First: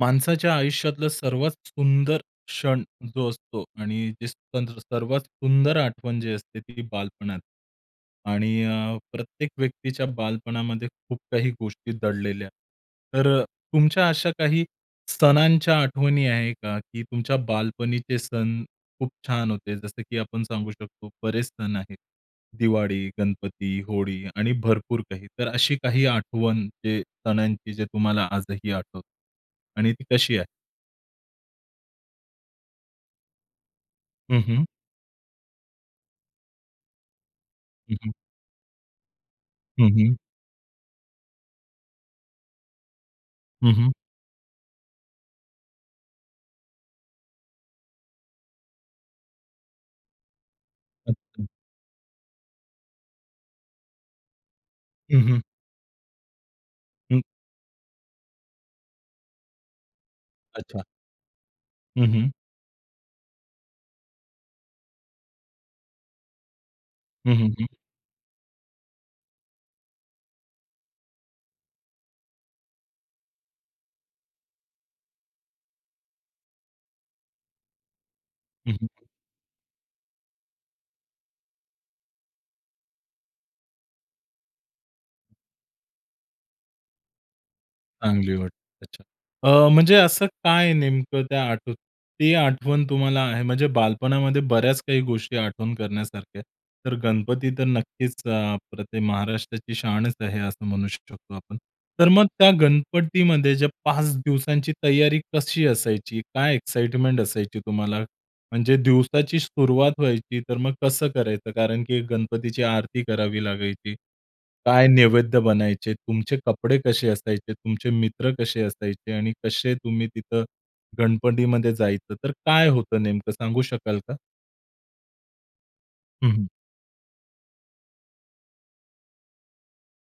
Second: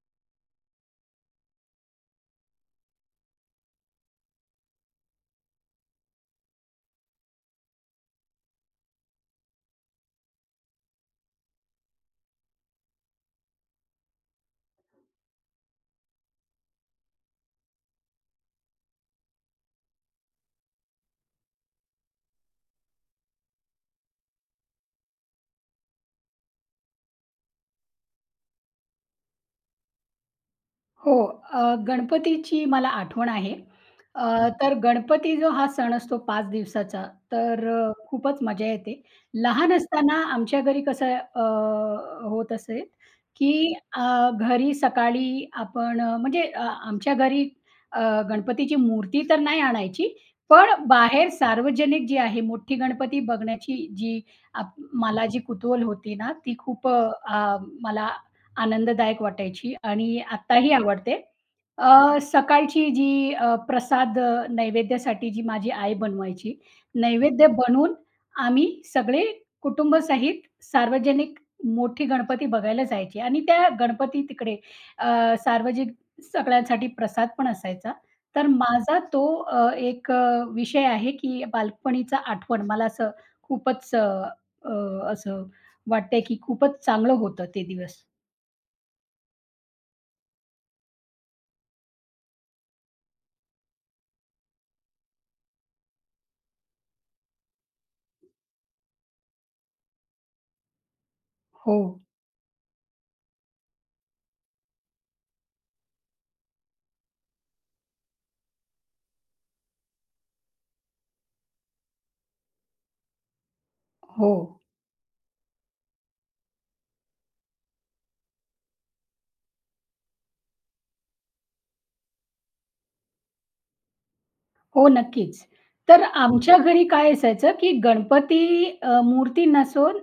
माणसाच्या आयुष्यातलं सर्वात सुंदर क्षण जो असतो आणि जे सण सर्वात सुंदर आठवण जी असते ती बालपणात आणि अ, प्रत्येक व्यक्तीच्या बालपणामध्ये खूप काही गोष्टी दडलेल्या. तर अ, तुमच्या अशा काही सणांच्या आठवणी आहे का? की तुमच्या बालपणीचे सण खूप छान होते. जसं की आपण सांगू शकतो बरेच सण आहेत. दिवाळी, गणपती, होळी आणि भरपूर काही. तर अशी काही आठवण जे सणांची जे तुम्हाला आजही आठवतं आणि ती कशी आहे? हो, अ, गणपतीची मला आठवण आहे. हं, अ, हं. तर गणपती जो हा सण असतो 5 दिवसाचा, तर हं, हं. खूपच मजा येते. लहान हं, हं. असताना आमच्या घरी कसं अ, होत असे की हं, हं. अ, घरी सकाळी आपण म्हणजे आमच्या घरी अ, गणपतीची मूर्ती तर नाही आणायची. पण बाहेर अच्छा. सार्वजनिक जी आहे मोठी गणपती बघण्याची जी आप हं, मला जी हं. कुतूहल होती ना, ती खूप अ, हं. अ, मला आनंददायक वाटायची आणि आत्ताही अच्छा. आवडते. हं, अ, हं. सकाळची जी अ, प्रसाद नैवेद्यासाठी जी माझी आई बनवायची, हं, नैवेद्य हं, हं. बनवून आम्ही सगळे कुटुंबासहित सार्वजनिक मोठी गणपती बघायला जायचे आणि त्या गणपती तिकडे अ, सार्वजनिक सगळ्यांसाठी प्रसादपण असायचा. तर हं, माझा हं. तो अ, एक अ, विषय आहे की बालपणीचा आठवण मला असं खूपच अ, अ, असं वाटतंय, की खूपच चांगलं होतं ते दिवस. चांगली वाटते. अच्छा. अ, म्हणजे असं काय नेमकं त्या आठव ते आठवण तुम्हाला आहे. म्हणजे बालपणामध्ये बऱ्याच काही गोष्टी आठवण करण्यासारख्या, तर गणपती तर नक्कीच अ, अप्रतिम महाराष्ट्राची शानच आहे, असं म्हणू शकतो आपण. हो. तर मग त्या गणपतीमध्ये ज्या 5 दिवसांची तयारी कशी असायची? काय एक्साईटमेंट असायची तुम्हाला? म्हणजे दिवसाची सुरुवात व्हायची तर मग कसं करायचं? कारण की गणपतीची आरती करावी लागायची. हो. काय नैवेद्य बनायचे? तुमचे कपडे कसे असायचे? तुमचे मित्र कसे असायचे? आणि कसे तुम्ही तिथं गणपतीमध्ये जायचं तर काय होतं नेमकं सांगू शकाल का? हो नक्कीच. तर हं, हं. आमच्या घरी काय असायचं, की गणपती अ, मूर्ती नसून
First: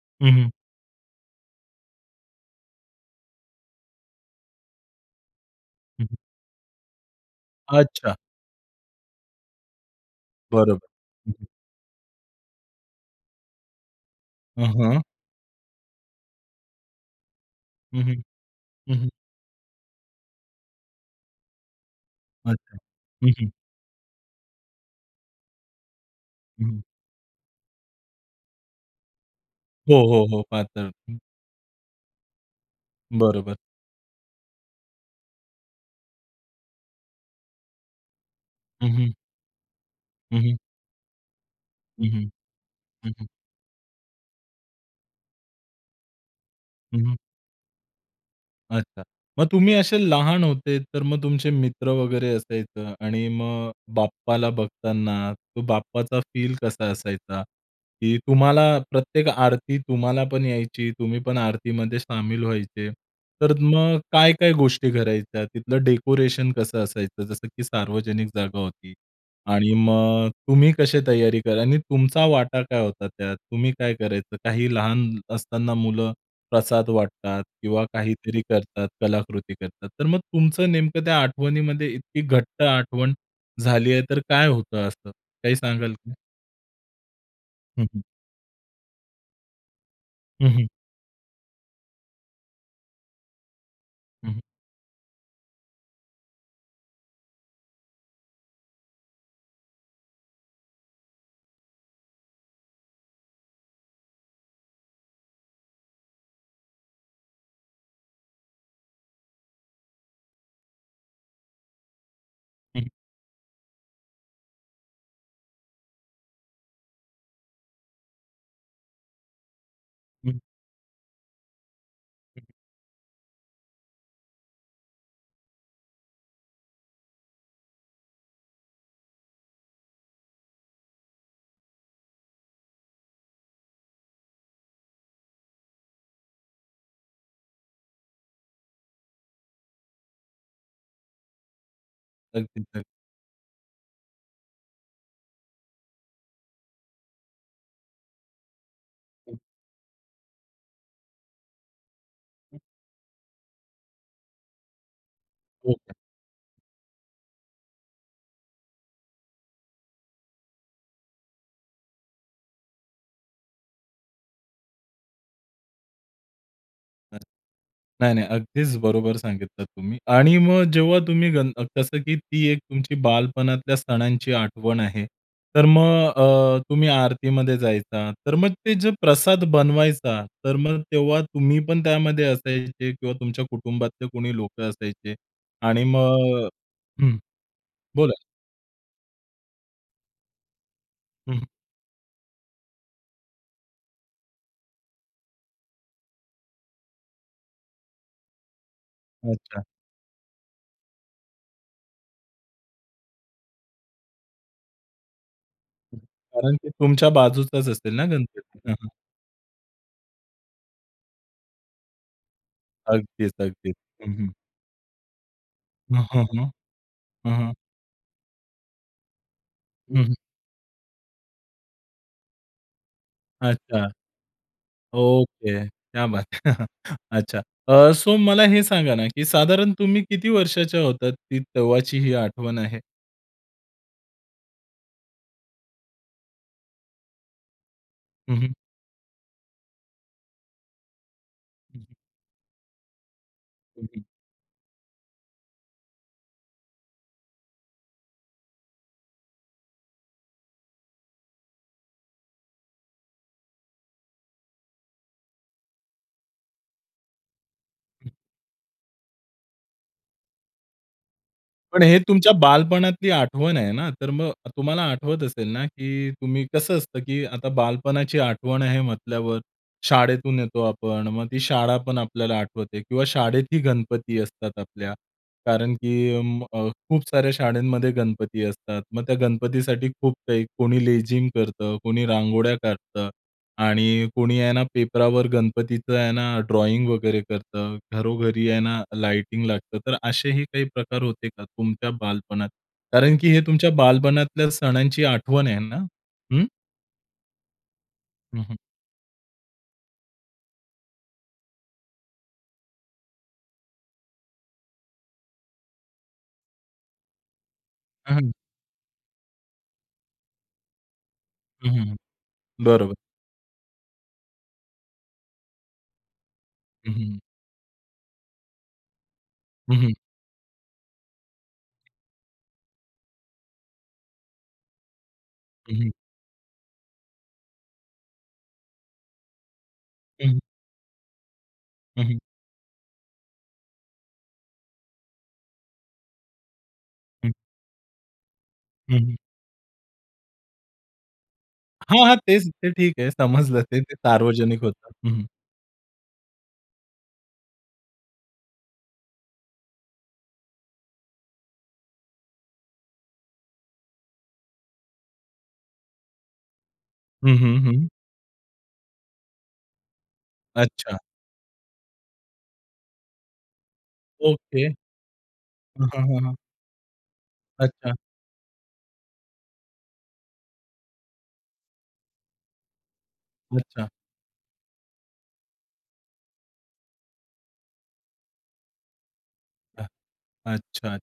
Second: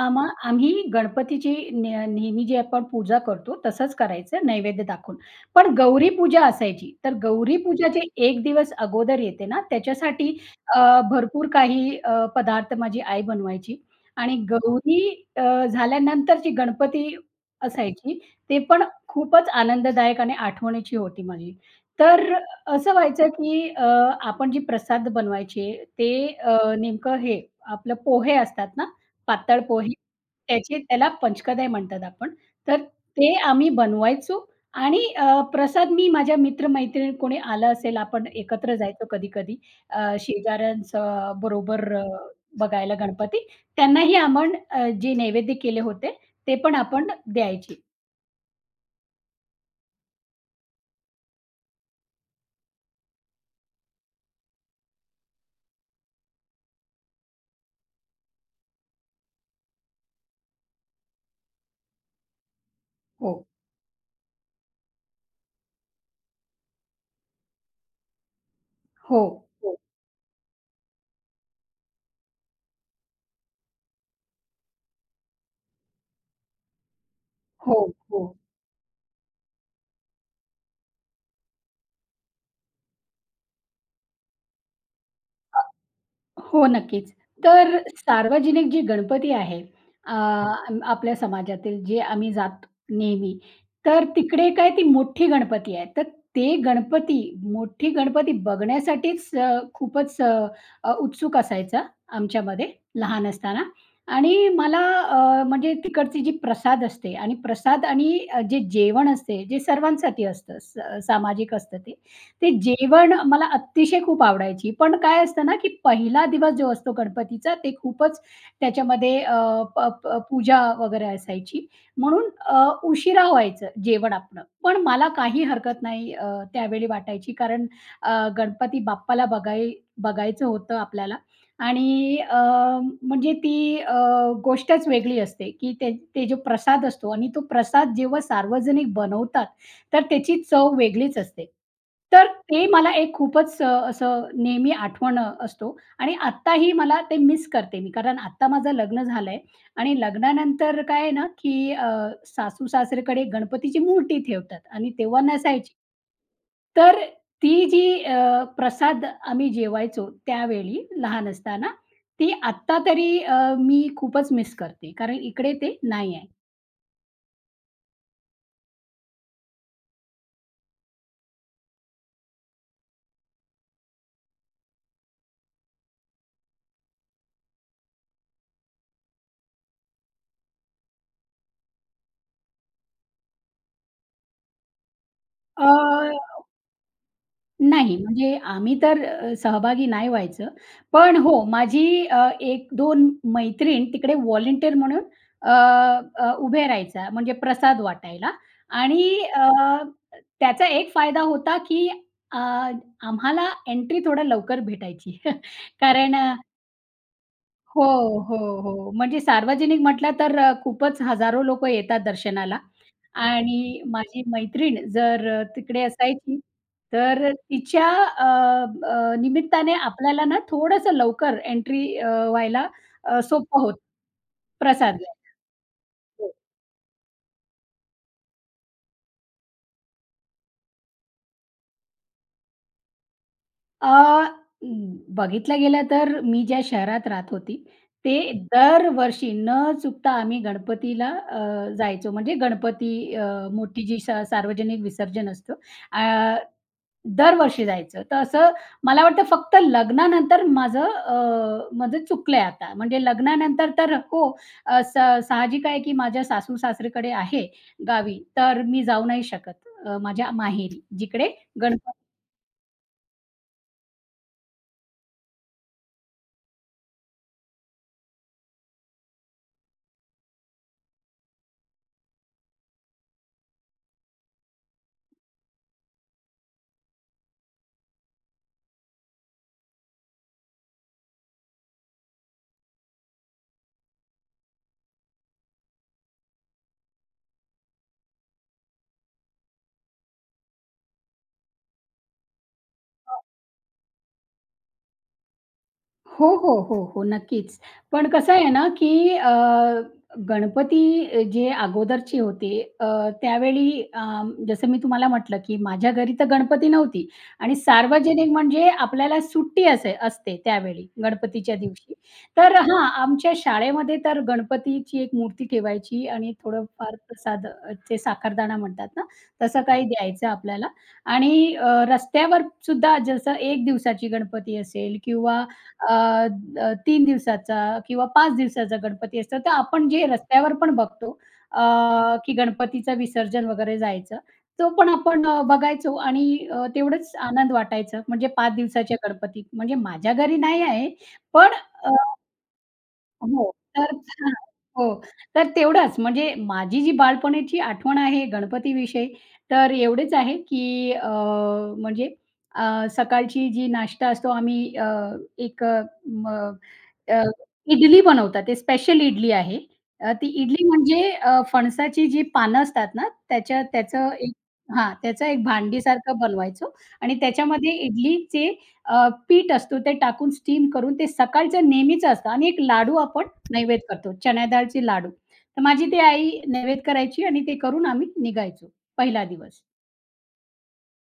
आम्हा हं, हं. आम्ही गणपतीची न नेहमी जी आपण पूजा करतो, तसंच करायचं नैवेद्य दाखवून. पण हं, हं. गौरीपूजा असायची. तर गौरीपूजा जे अच्छा. एक दिवस अगोदर येते ना, त्याच्यासाठी बरोबर, अ, हं, हं. भरपूर काही अ, पदार्थ माझी आई बनवायची आणि हं, हं. गौरी अ, झाल्यानंतर जी गणपती हं, असायची, हं, ते पण हं, हं. खूपच आनंददायक आणि आठवणीची होती माझी. तर अच्छा, असं व्हायचं हं, हं. की अ, आपण जे प्रसाद बनवायचे, ते अ, हं, हं. नेमकं हे आपलं पोहे असतात ना, पातळ पोहे? हो, हो, हो. त्याचे पातळ. त्याला पंचकदय म्हणतात आपण. तर ते बरोबर. आम्ही बनवायचो आणि अ, प्रसाद मी माझ्या मित्र-मैत्रिणी कोणी आलं असेल, आपण एकत्र हं, जायचो हं. कधी-कधी अ, हं, हं. शेजाऱ्यांचं बरोबर अ, हं, हं, बघायला हं, हं. गणपती. त्यांनाही आपण जे नैवेद्य केले होते ते पण हं, आपण हं. द्यायचे. अच्छा. मग तुम्ही असे लहान होते, तर मग तुमचे मित्र वगैरे असायचं आणि मग बाप्पाला बघताना, तो बाप्पाचा फील कसा असायचा? की तुम्हाला प्रत्येक आरती तुम्हालापण यायची. तुम्हीपण आरतीमध्ये सामील व्हायचे. हो. तर मग काय-काय गोष्टी करायच्या, तिथलं डेकोरेशन कसं असायचं? जसं की सार्वजनिक जागा होती हो, आणि हो. मग तुम्ही कसे तयारी करा आणि तुमचा वाटा काय होता त्यात? तुम्ही काय करायचे? काही लहान असताना मुलं प्रसाद वाटतात हो, किंवा हो. काहीतरी करतात कलाकृती करतात, तर मग तुमचं नेमकं त्या आठवणीमध्ये इतकी घट्ट आठवण झाली आहे, तर काय होतं असं, काही सांगाल का? हो, नक्कीच. तर हं, हं. सार्वजनिक जी गणपती आहे, अ, हं, हं. आपल्या समाजातील जे आम्ही जातो नेहमी. तर हं. तिकडे काय ती मोठी गणपती आहे. तर ते गणपती मोठी गणपती बघण्यासाठीच अ, खूपच अ, उत्सुक असायचा आमच्यामध्ये लहान असताना आणि मला अ, म्हणजे तिकडची जी प्रसाद असते आणि प्रसाद आणि अ, जे जेवण असते. जे सर्वांसाठी असतं असं स सामाजिक असतं ते. ते हं. जेवण मला अतिशय खूप आवडायची. पण काय असतं ना, की पहिला दिवस जो असतो गणपतीचा. ते खूपच त्याच्यामध्ये अ, अप अप हं. पूजा वगैरे असायची. म्हणून हं. अ, उशिरा व्हायचं जेवण आपलं. पण मला काही हरकत नाही अ, त्यावेळी वाटायची. कारण अ, गणपती बाप्पाला बघाय बघायचं होतं आपल्याला आणि अ, म्हणजे ती अ, गोष्टच वेगळी असते, की ते ते जो प्रसाद असतो आणि तो प्रसाद जेव्हा सार्वजनिक बनवतात. तर त्याची चव वेगळीच असते. तर अगदीच, ते अग मला एक खूपच अ, असं नेहमी आठवण अ, असतो आणि आत्ताही मला ते मिस करते मी. कारण आता माझं लग्न हं. झालंय आणि लग्नानंतर काय आहे ना, की अ, हं. सासू-सासरेकडे गणपतीची मूर्ती ठेवतात आणि तेव्हा नसायची. ओके. तर ती जी अ, प्रसाद आम्ही जेवायचो. त्यावेळी लहान असताना, ती आत्ता तरी अ, मी खूपच मिस करते. कारण इकडे ते नाही आहे. नाही, नाही, अगदीच बरोबर सांगितलं तुम्ही आणि मग, जेव्हा तुम्ही गण कसं की ती एक तुमची बालपणातल्या सणांची आठवण आहे, तर मग अ, तुम्ही आरतीमध्ये जायचा. तर मग, ते जे प्रसाद बनवायचा, तर मग तेव्हा तुम्ही पण त्यामध्ये असायचे किंवा तुमच्या कुटुंबातले कोणी लोकं असायचे? अ आणि मग हं, नाही, बोला. म्हणजे आम्ही तर अ, सहभागी नाही व्हायचं. पण अं, हो, हं. माझी, अ, 1-2 मैत्रीण तिकडे वॉलंटियर म्हणून, अ, अ, उभे राहायचा, म्हणजे प्रसाद वाटायला आणि, अ, अच्छा! अ, त्याचा एक फायदा होता, की अ, आम्हाला एंट्री थोडं लवकर भेटायची. कारण अ, कारण की, तुमच्या बाजूचाच हो, असेल ना हो, गणपती. हं, हं. हो. म्हणजे सार्वजनिक म्हटलं, तर खूपच हजारो लोकं येतात दर्शनाला अगदीच, अगदीच, आणि हं, माझी हं. मैत्रीण जर तिकडे हं, हं, असायची हं, तर हं, हं. तिच्या, अ, अ, निमित्ताने हं, हं. आपल्याला ना थोडंसं लवकर एंट्री अ, व्हायला अ, सोपं होतं, अच्छा! प्रसाद घ्यायला. ओके, क्या बात हो. है! अच्छा! अ, सो मला हे सांगा ना, की साधारण तुम्ही किती वर्षाच्या होतात? ती तेव्हाची, ही आठवण आहे. अ, अ, बघितलं गेलं तर मी ज्या शहरात राहत होती, ते हं, हं. दरवर्षी न चुकता आम्ही गणपतीला अ, जायचो म्हणजे गणपती अ, हं, मोठी जी हं. स सार्वजनिक विसर्जन असतं अ, दरवर्षी जायचं. तर असं मला वाटतं फक्त लग्नानंतर माझं अ, माझं चुकलंय आता. म्हणजे लग्नानंतर तर हो, असं, स साहजिक आहे की माझ्या सासू-सासरीकडे आहे गावी तर मी जाऊ नाही शकत अ, माझ्या माहेरी जिकडे पण गणप हे तुमच्या बालपणातली आठवण आहे ना, तर मग तुम्हाला आठवत असेल ना की तुम्ही, कसं असतं की आता बालपणाची आठवण आहे म्हटल्यावर शाळेतून येतो आपण मग, ती शाळापण आपल्याला आठवते किंवा शाळेतही गणपती असतात आपल्या, कारण की म अ, खूप साऱ्या शाळेंमध्ये गणपती असतात. मग त्या गणपतीसाठी खूप काही कोणी लेझीम करतं, कोणी रांगोळ्या काढतं आणि कोणी आहे ना, पेपरावर गणपतीचं आहे ना, ड्रॉइंग वगैरे करतं, घरोघरी आहे ना लाइटिंग लागतं. तर असेही काही प्रकार होते का तुमच्या बालपणात? कारण की हे तुमच्या बालपणातल्या सणांची आठवण आहे ना? हो, हं. हो. हो, हो. नक्कीच. पण कसं हं, आहे हं. ना, की अ, गणपती अ, जे अगोदरची होते अ, त्यावेळी अं, जसं मी तुम्हाला म्हटलं की माझ्या घरी तर गणपती नव्हती. आणि हं, हं. सार्वजनिक म्हणजे आपल्याला सुट्टी असे असते त्यावेळी गणपतीच्या हं, हं. दिवशी. हं. तर हां, बरोबर. आमच्या शाळेमध्ये तर गणपतीची 1 मूर्ती ठेवायची आणि थोडं हं, फार हं. प्रसाद अ, जे साखरदाणा म्हणतात ना, तसं हं, काही हं. द्यायचं आपल्याला. आणि अ, रस्त्यावर सुद्धा जसं 1 दिवसाची गणपती असेल किंवा हं, हं. अ, अ, 3 दिवसाचा किंवा 5 दिवसाचा गणपती असतं. तर आपण जे हं. रस्त्यावर पण बघतो अ, हं, हं. की गणपतीचं विसर्जन वगैरे जायचं. तो पण आपण बघायचो आणि अ, तेवढंच हं. आनंद वाटायचं. म्हणजे 5 दिवसाच्या हं, हं. गणपतीत म्हणजे माझ्या घरी नाही आहे. पण अ, हां, हां. तेच, ते ठीक आहे हो समजलं ते तर हां. सार्वजनिक होतं. हो. हं, हं. तर तेवढचं. म्हणजे माझी जी बालपणाची आठवण आहे गणपतीविषयी तर, एवढेच आहे की अ, म्हणजे अ, सकाळची जी नाश्ता असतो आम्ही अ, एक अ, म अ, हं, हं. हं. इडली बनवतात ते स्पेशल इडली आहे. अ, ती इडली अच्छा. म्हणजे अ, फणसाची जी पानं असतात ना, त्याच्या त्याचं एक ओके. हां, त्याचा एक हं, हं. भांडीसारखं हं, हं. बनवायचो आणि त्याच्यामध्ये अच्छा. इडलीचे अ, पीठ असतो, ते टाकून स्टीम करून ते सकाळचं नेहमीच असतं आणि 1 लाडू आपण अच्छा. नैवेद्य करतो. चण्यादाळची लाडू तर, माझी ती आई नैवेद करायची आणि ते करून आम्ही निघायचो. 1ला दिवस हां. अच्छात.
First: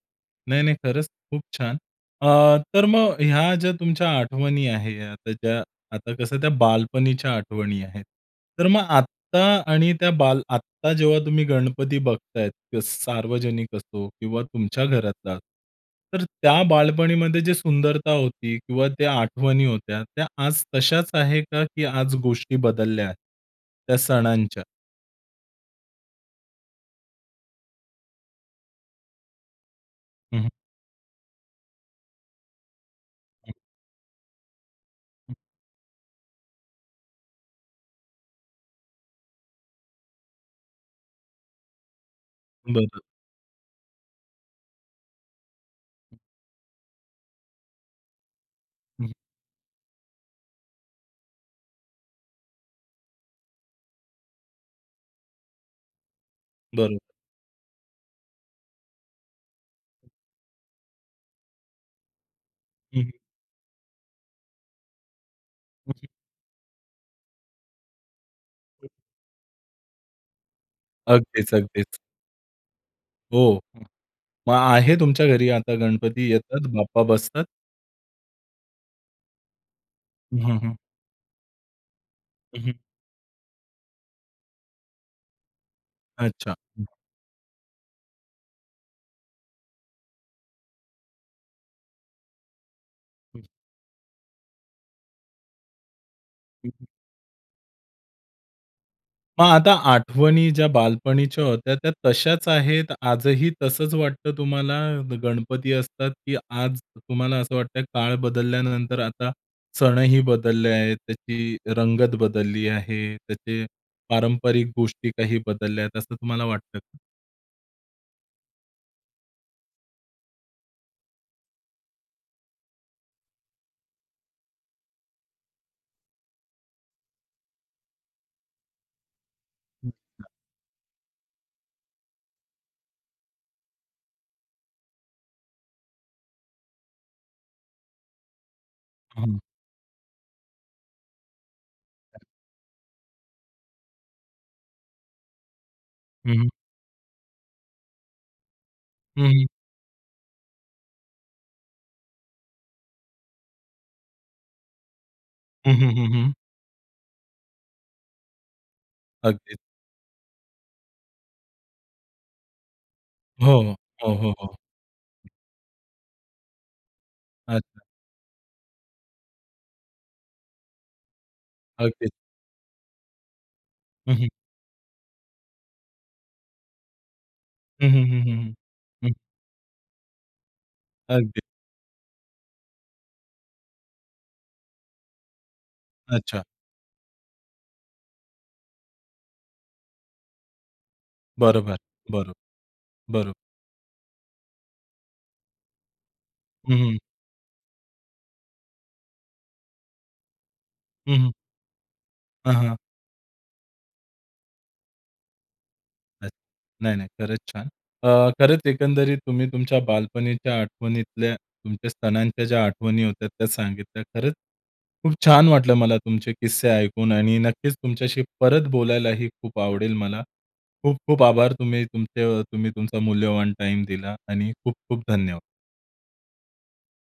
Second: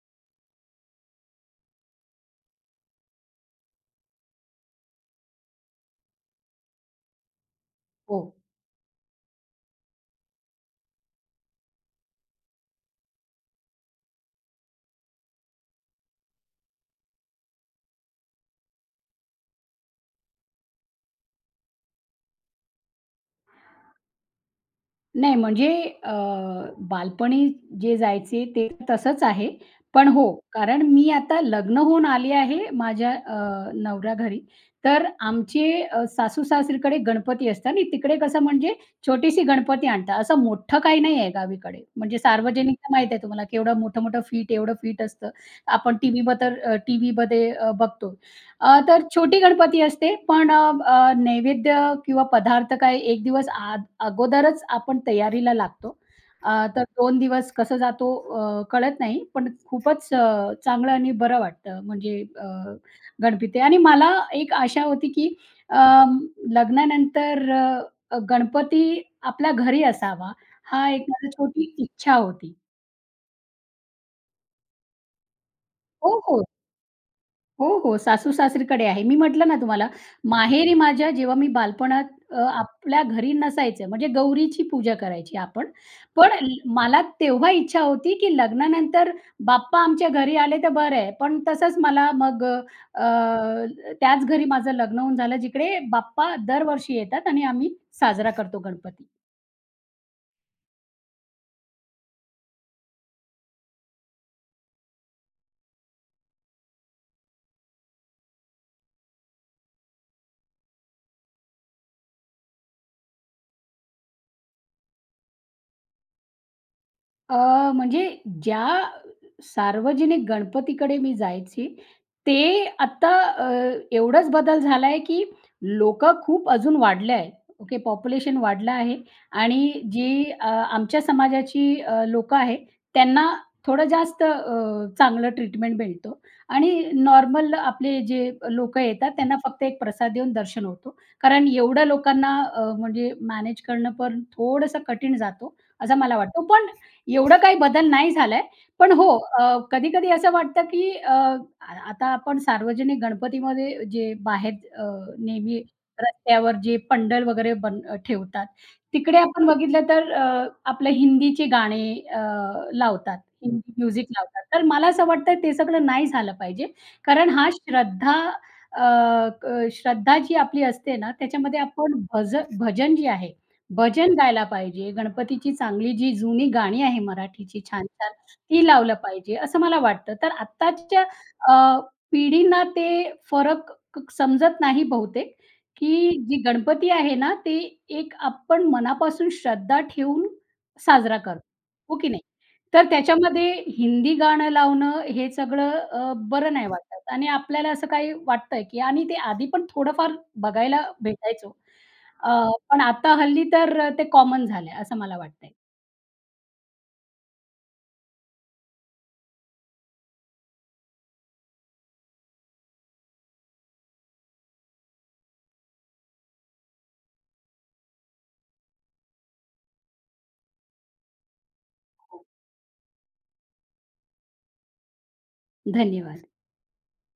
नाही, नाही खरंच खूप छान! अ, तर मग ह्या ज्या तुमच्या आठवणी आहे आता ज्या आता कसं त्या बालपणीच्या आठवणी आहेत. हो. तर मग आत्ता आणि त्या बाल आत्ता जेव्हा तुम्ही गणपती बघतायेत, त्या स सार्वजनिक असो किंवा तुमच्या घरातला, तर त्या बालपणीमध्ये जी सुंदरता होती किंवा त्या आठवणी होत्या, त्या आज तशाच आहे का की आज गोष्टी बदलल्या त्या सणांच्या? नाही म्हणजे अ, बालपणी जे जायचे ते तसंच आहे. पण हो. हं, हं. कारण मी आता लग्न होऊन आली आहे माझ्या अ, हं. नवऱ्या घरी. तर आमचे अ, सासू-सासरीकडे गणपती असतात आणि तिकडे कसं म्हणजे छोटीशी गणपती आणतात. असं मोठं काही नाहीये गावीकडे. म्हणजे सार्वजनिक तर बरं. माहिती आहे तुम्हाला केवढं मोठं-मोठं फिट एवढं फिट असतं. आपण टीव्हीवर तर अ, टीव्हीमध्ये अ, बघतो. अ, तर हं. छोटी गणपती असते पण अ, अ, नैवेद्य किंवा पदार्थ काय 1 दिवस अ, अगोदरच आपण तयारीला लागतो. अ, तर बरोबर. 2 दिवस कसा जातो अ, कळत नाही. पण खूपच अ, चांगलं आणि बरं वाटतं म्हणजे अ, हं. गणपती. आणि मला एक आशा होती की अं, लग्नानंतर अ, गणपती आपल्या घरी असावा हा एक माझी अगदीच, छोटी अगदीच. इच्छा होती. हो. मग आहे तुमच्या घरी आता हो, गणपती हो. येतात, बाप्पा बसतात? हो, हो. सासू-सासरीकडे आहे. मी म्हटलं ना तुम्हाला हं, माहेरी हं. माझ्या जेव्हा मी बालपणात अ, अ, हं. आपल्या घरी नसायचं म्हणजे गौरीची पूजा करायची आपण. पण अ, अच्छा. हं. मला तेव्हा इच्छा होती की लग्नानंतर बाप्पा आमच्या घरी आले तर बरं आहे. पण तसंच मला मग अ, त्याच घरी माझं लग्न होऊन झालं जिकडे बाप्पा दरवर्षी येतात आणि आम्ही साजरा करतो गणपती. मग आता आठवणी ज्या बालपणीच्या होत्या त्या तशाच आहेत, आजही तसंच वाटतं तुम्हाला गणपती असतात, की आज तुम्हाला असं वाटतं काळ बदलल्यानंतर आता सणही बदलले आहेत, त्याची रंगत बदलली आहे. त्याचे पारंपरिक गोष्टी काही बदलल्या आहेत, असं तुम्हाला वाटतं का? अ, म्हणजे ज्या सार्वजनिक गणपतीकडे मी जायची ते आता अ, एवढाच बदल झालाय, की लोकं खूप अजून वाढले आहे. ओके. पॉप्युलेशन वाढलं आहे आणि [unintelligible] जी अ, आमच्या समाजाची अ, लोकं आहे, त्यांना थोडं जास्त अ, चांगलं ट्रीटमेंट मिळतो आणि नॉर्मल आपले जे लोकं येतात त्यांना हं. फक्त एक प्रसाद देऊन दर्शन होतो. कारण एवढया लोकांना अ, म्हणजे मॅनेज करणं पण थोडंसं कठीण जातो, असं मला हं, वाटतो. हं. पण एवढं काही बदल नाही झालाय. पण हो हं, हं. अ, कधी-कधी असं वाटतं, की अ, आता आपण सार्वजनिक गणपतीमध्ये जे बाहेर अ, नेहमी हं, हं, हं, हं. रस्त्यावर जे पंडल वगैरे बन अ, ठेवतात. तिकडे आपण अगदीच. बघितलं तर अ, आपलं हिंदीची गाणी अ, लावतात. हो, हो. हिंदी म्युझिक हो, हो, लावतात. हो. तर मला असं वाटतंय ते सगळं नाही झालं पाहिजे. कारण हा अच्छा. श्रद्धा अ, क श्रद्धा जी आपली असते ना, त्याच्यामध्ये आपण अगदी. भज भजन जे आहे, भजन हं, हं. गायला पाहिजे, गणपतीची चांगली जी जुनी गाणी आहे मराठीची हं, हं, छान-छान हं, हं, ती लावलं हं. हं. पाहिजे, असं मला वाटतं. तर आत्ताच्या अगदी. अ, पिढींना ते फरक क समजत नाही बहुतेक, की जी अच्छा. गणपती आहे ना ती एक आपण मनापासून श्रद्धा ठेऊन साजरा करतो. बरोबर. हो की नाही? बरं, तर बरं. त्याच्यामध्ये हिंदी गाणं लावणं हे सगळं अ, बरं नाही हं, हं. वाटत आणि आपल्याला असं काही वाटतंय की आणि ते आधीपण थोडं फार बघायला हं, हं. भेटायचो अ, हां, हां. पण आता हल्ली तर ते कॉमन झालंय, असं मला वाटतंय. अच्छा! नाही, नाही, खरंच छान. अ, खरंच एकंदरीत तुम्ही तुमच्या बालपणीच्या आठवणीतल्या तुमच्या सणांच्या ज्या आठवणी होत्यात त्या सांगितल्या. खरंच खूप छान वाटलं मला तुमचे किस्से ऐकून आणि नक्कीच तुमच्याशी परत बोलायलाही खूप आवडेल मला. खूप-खूप आभार. तुम्ही हो. तुमचे तुम्ही तुमचा मूल्यवान टाईम दिला आणि खूप-खूप धन्यवाद! धन्यवाद!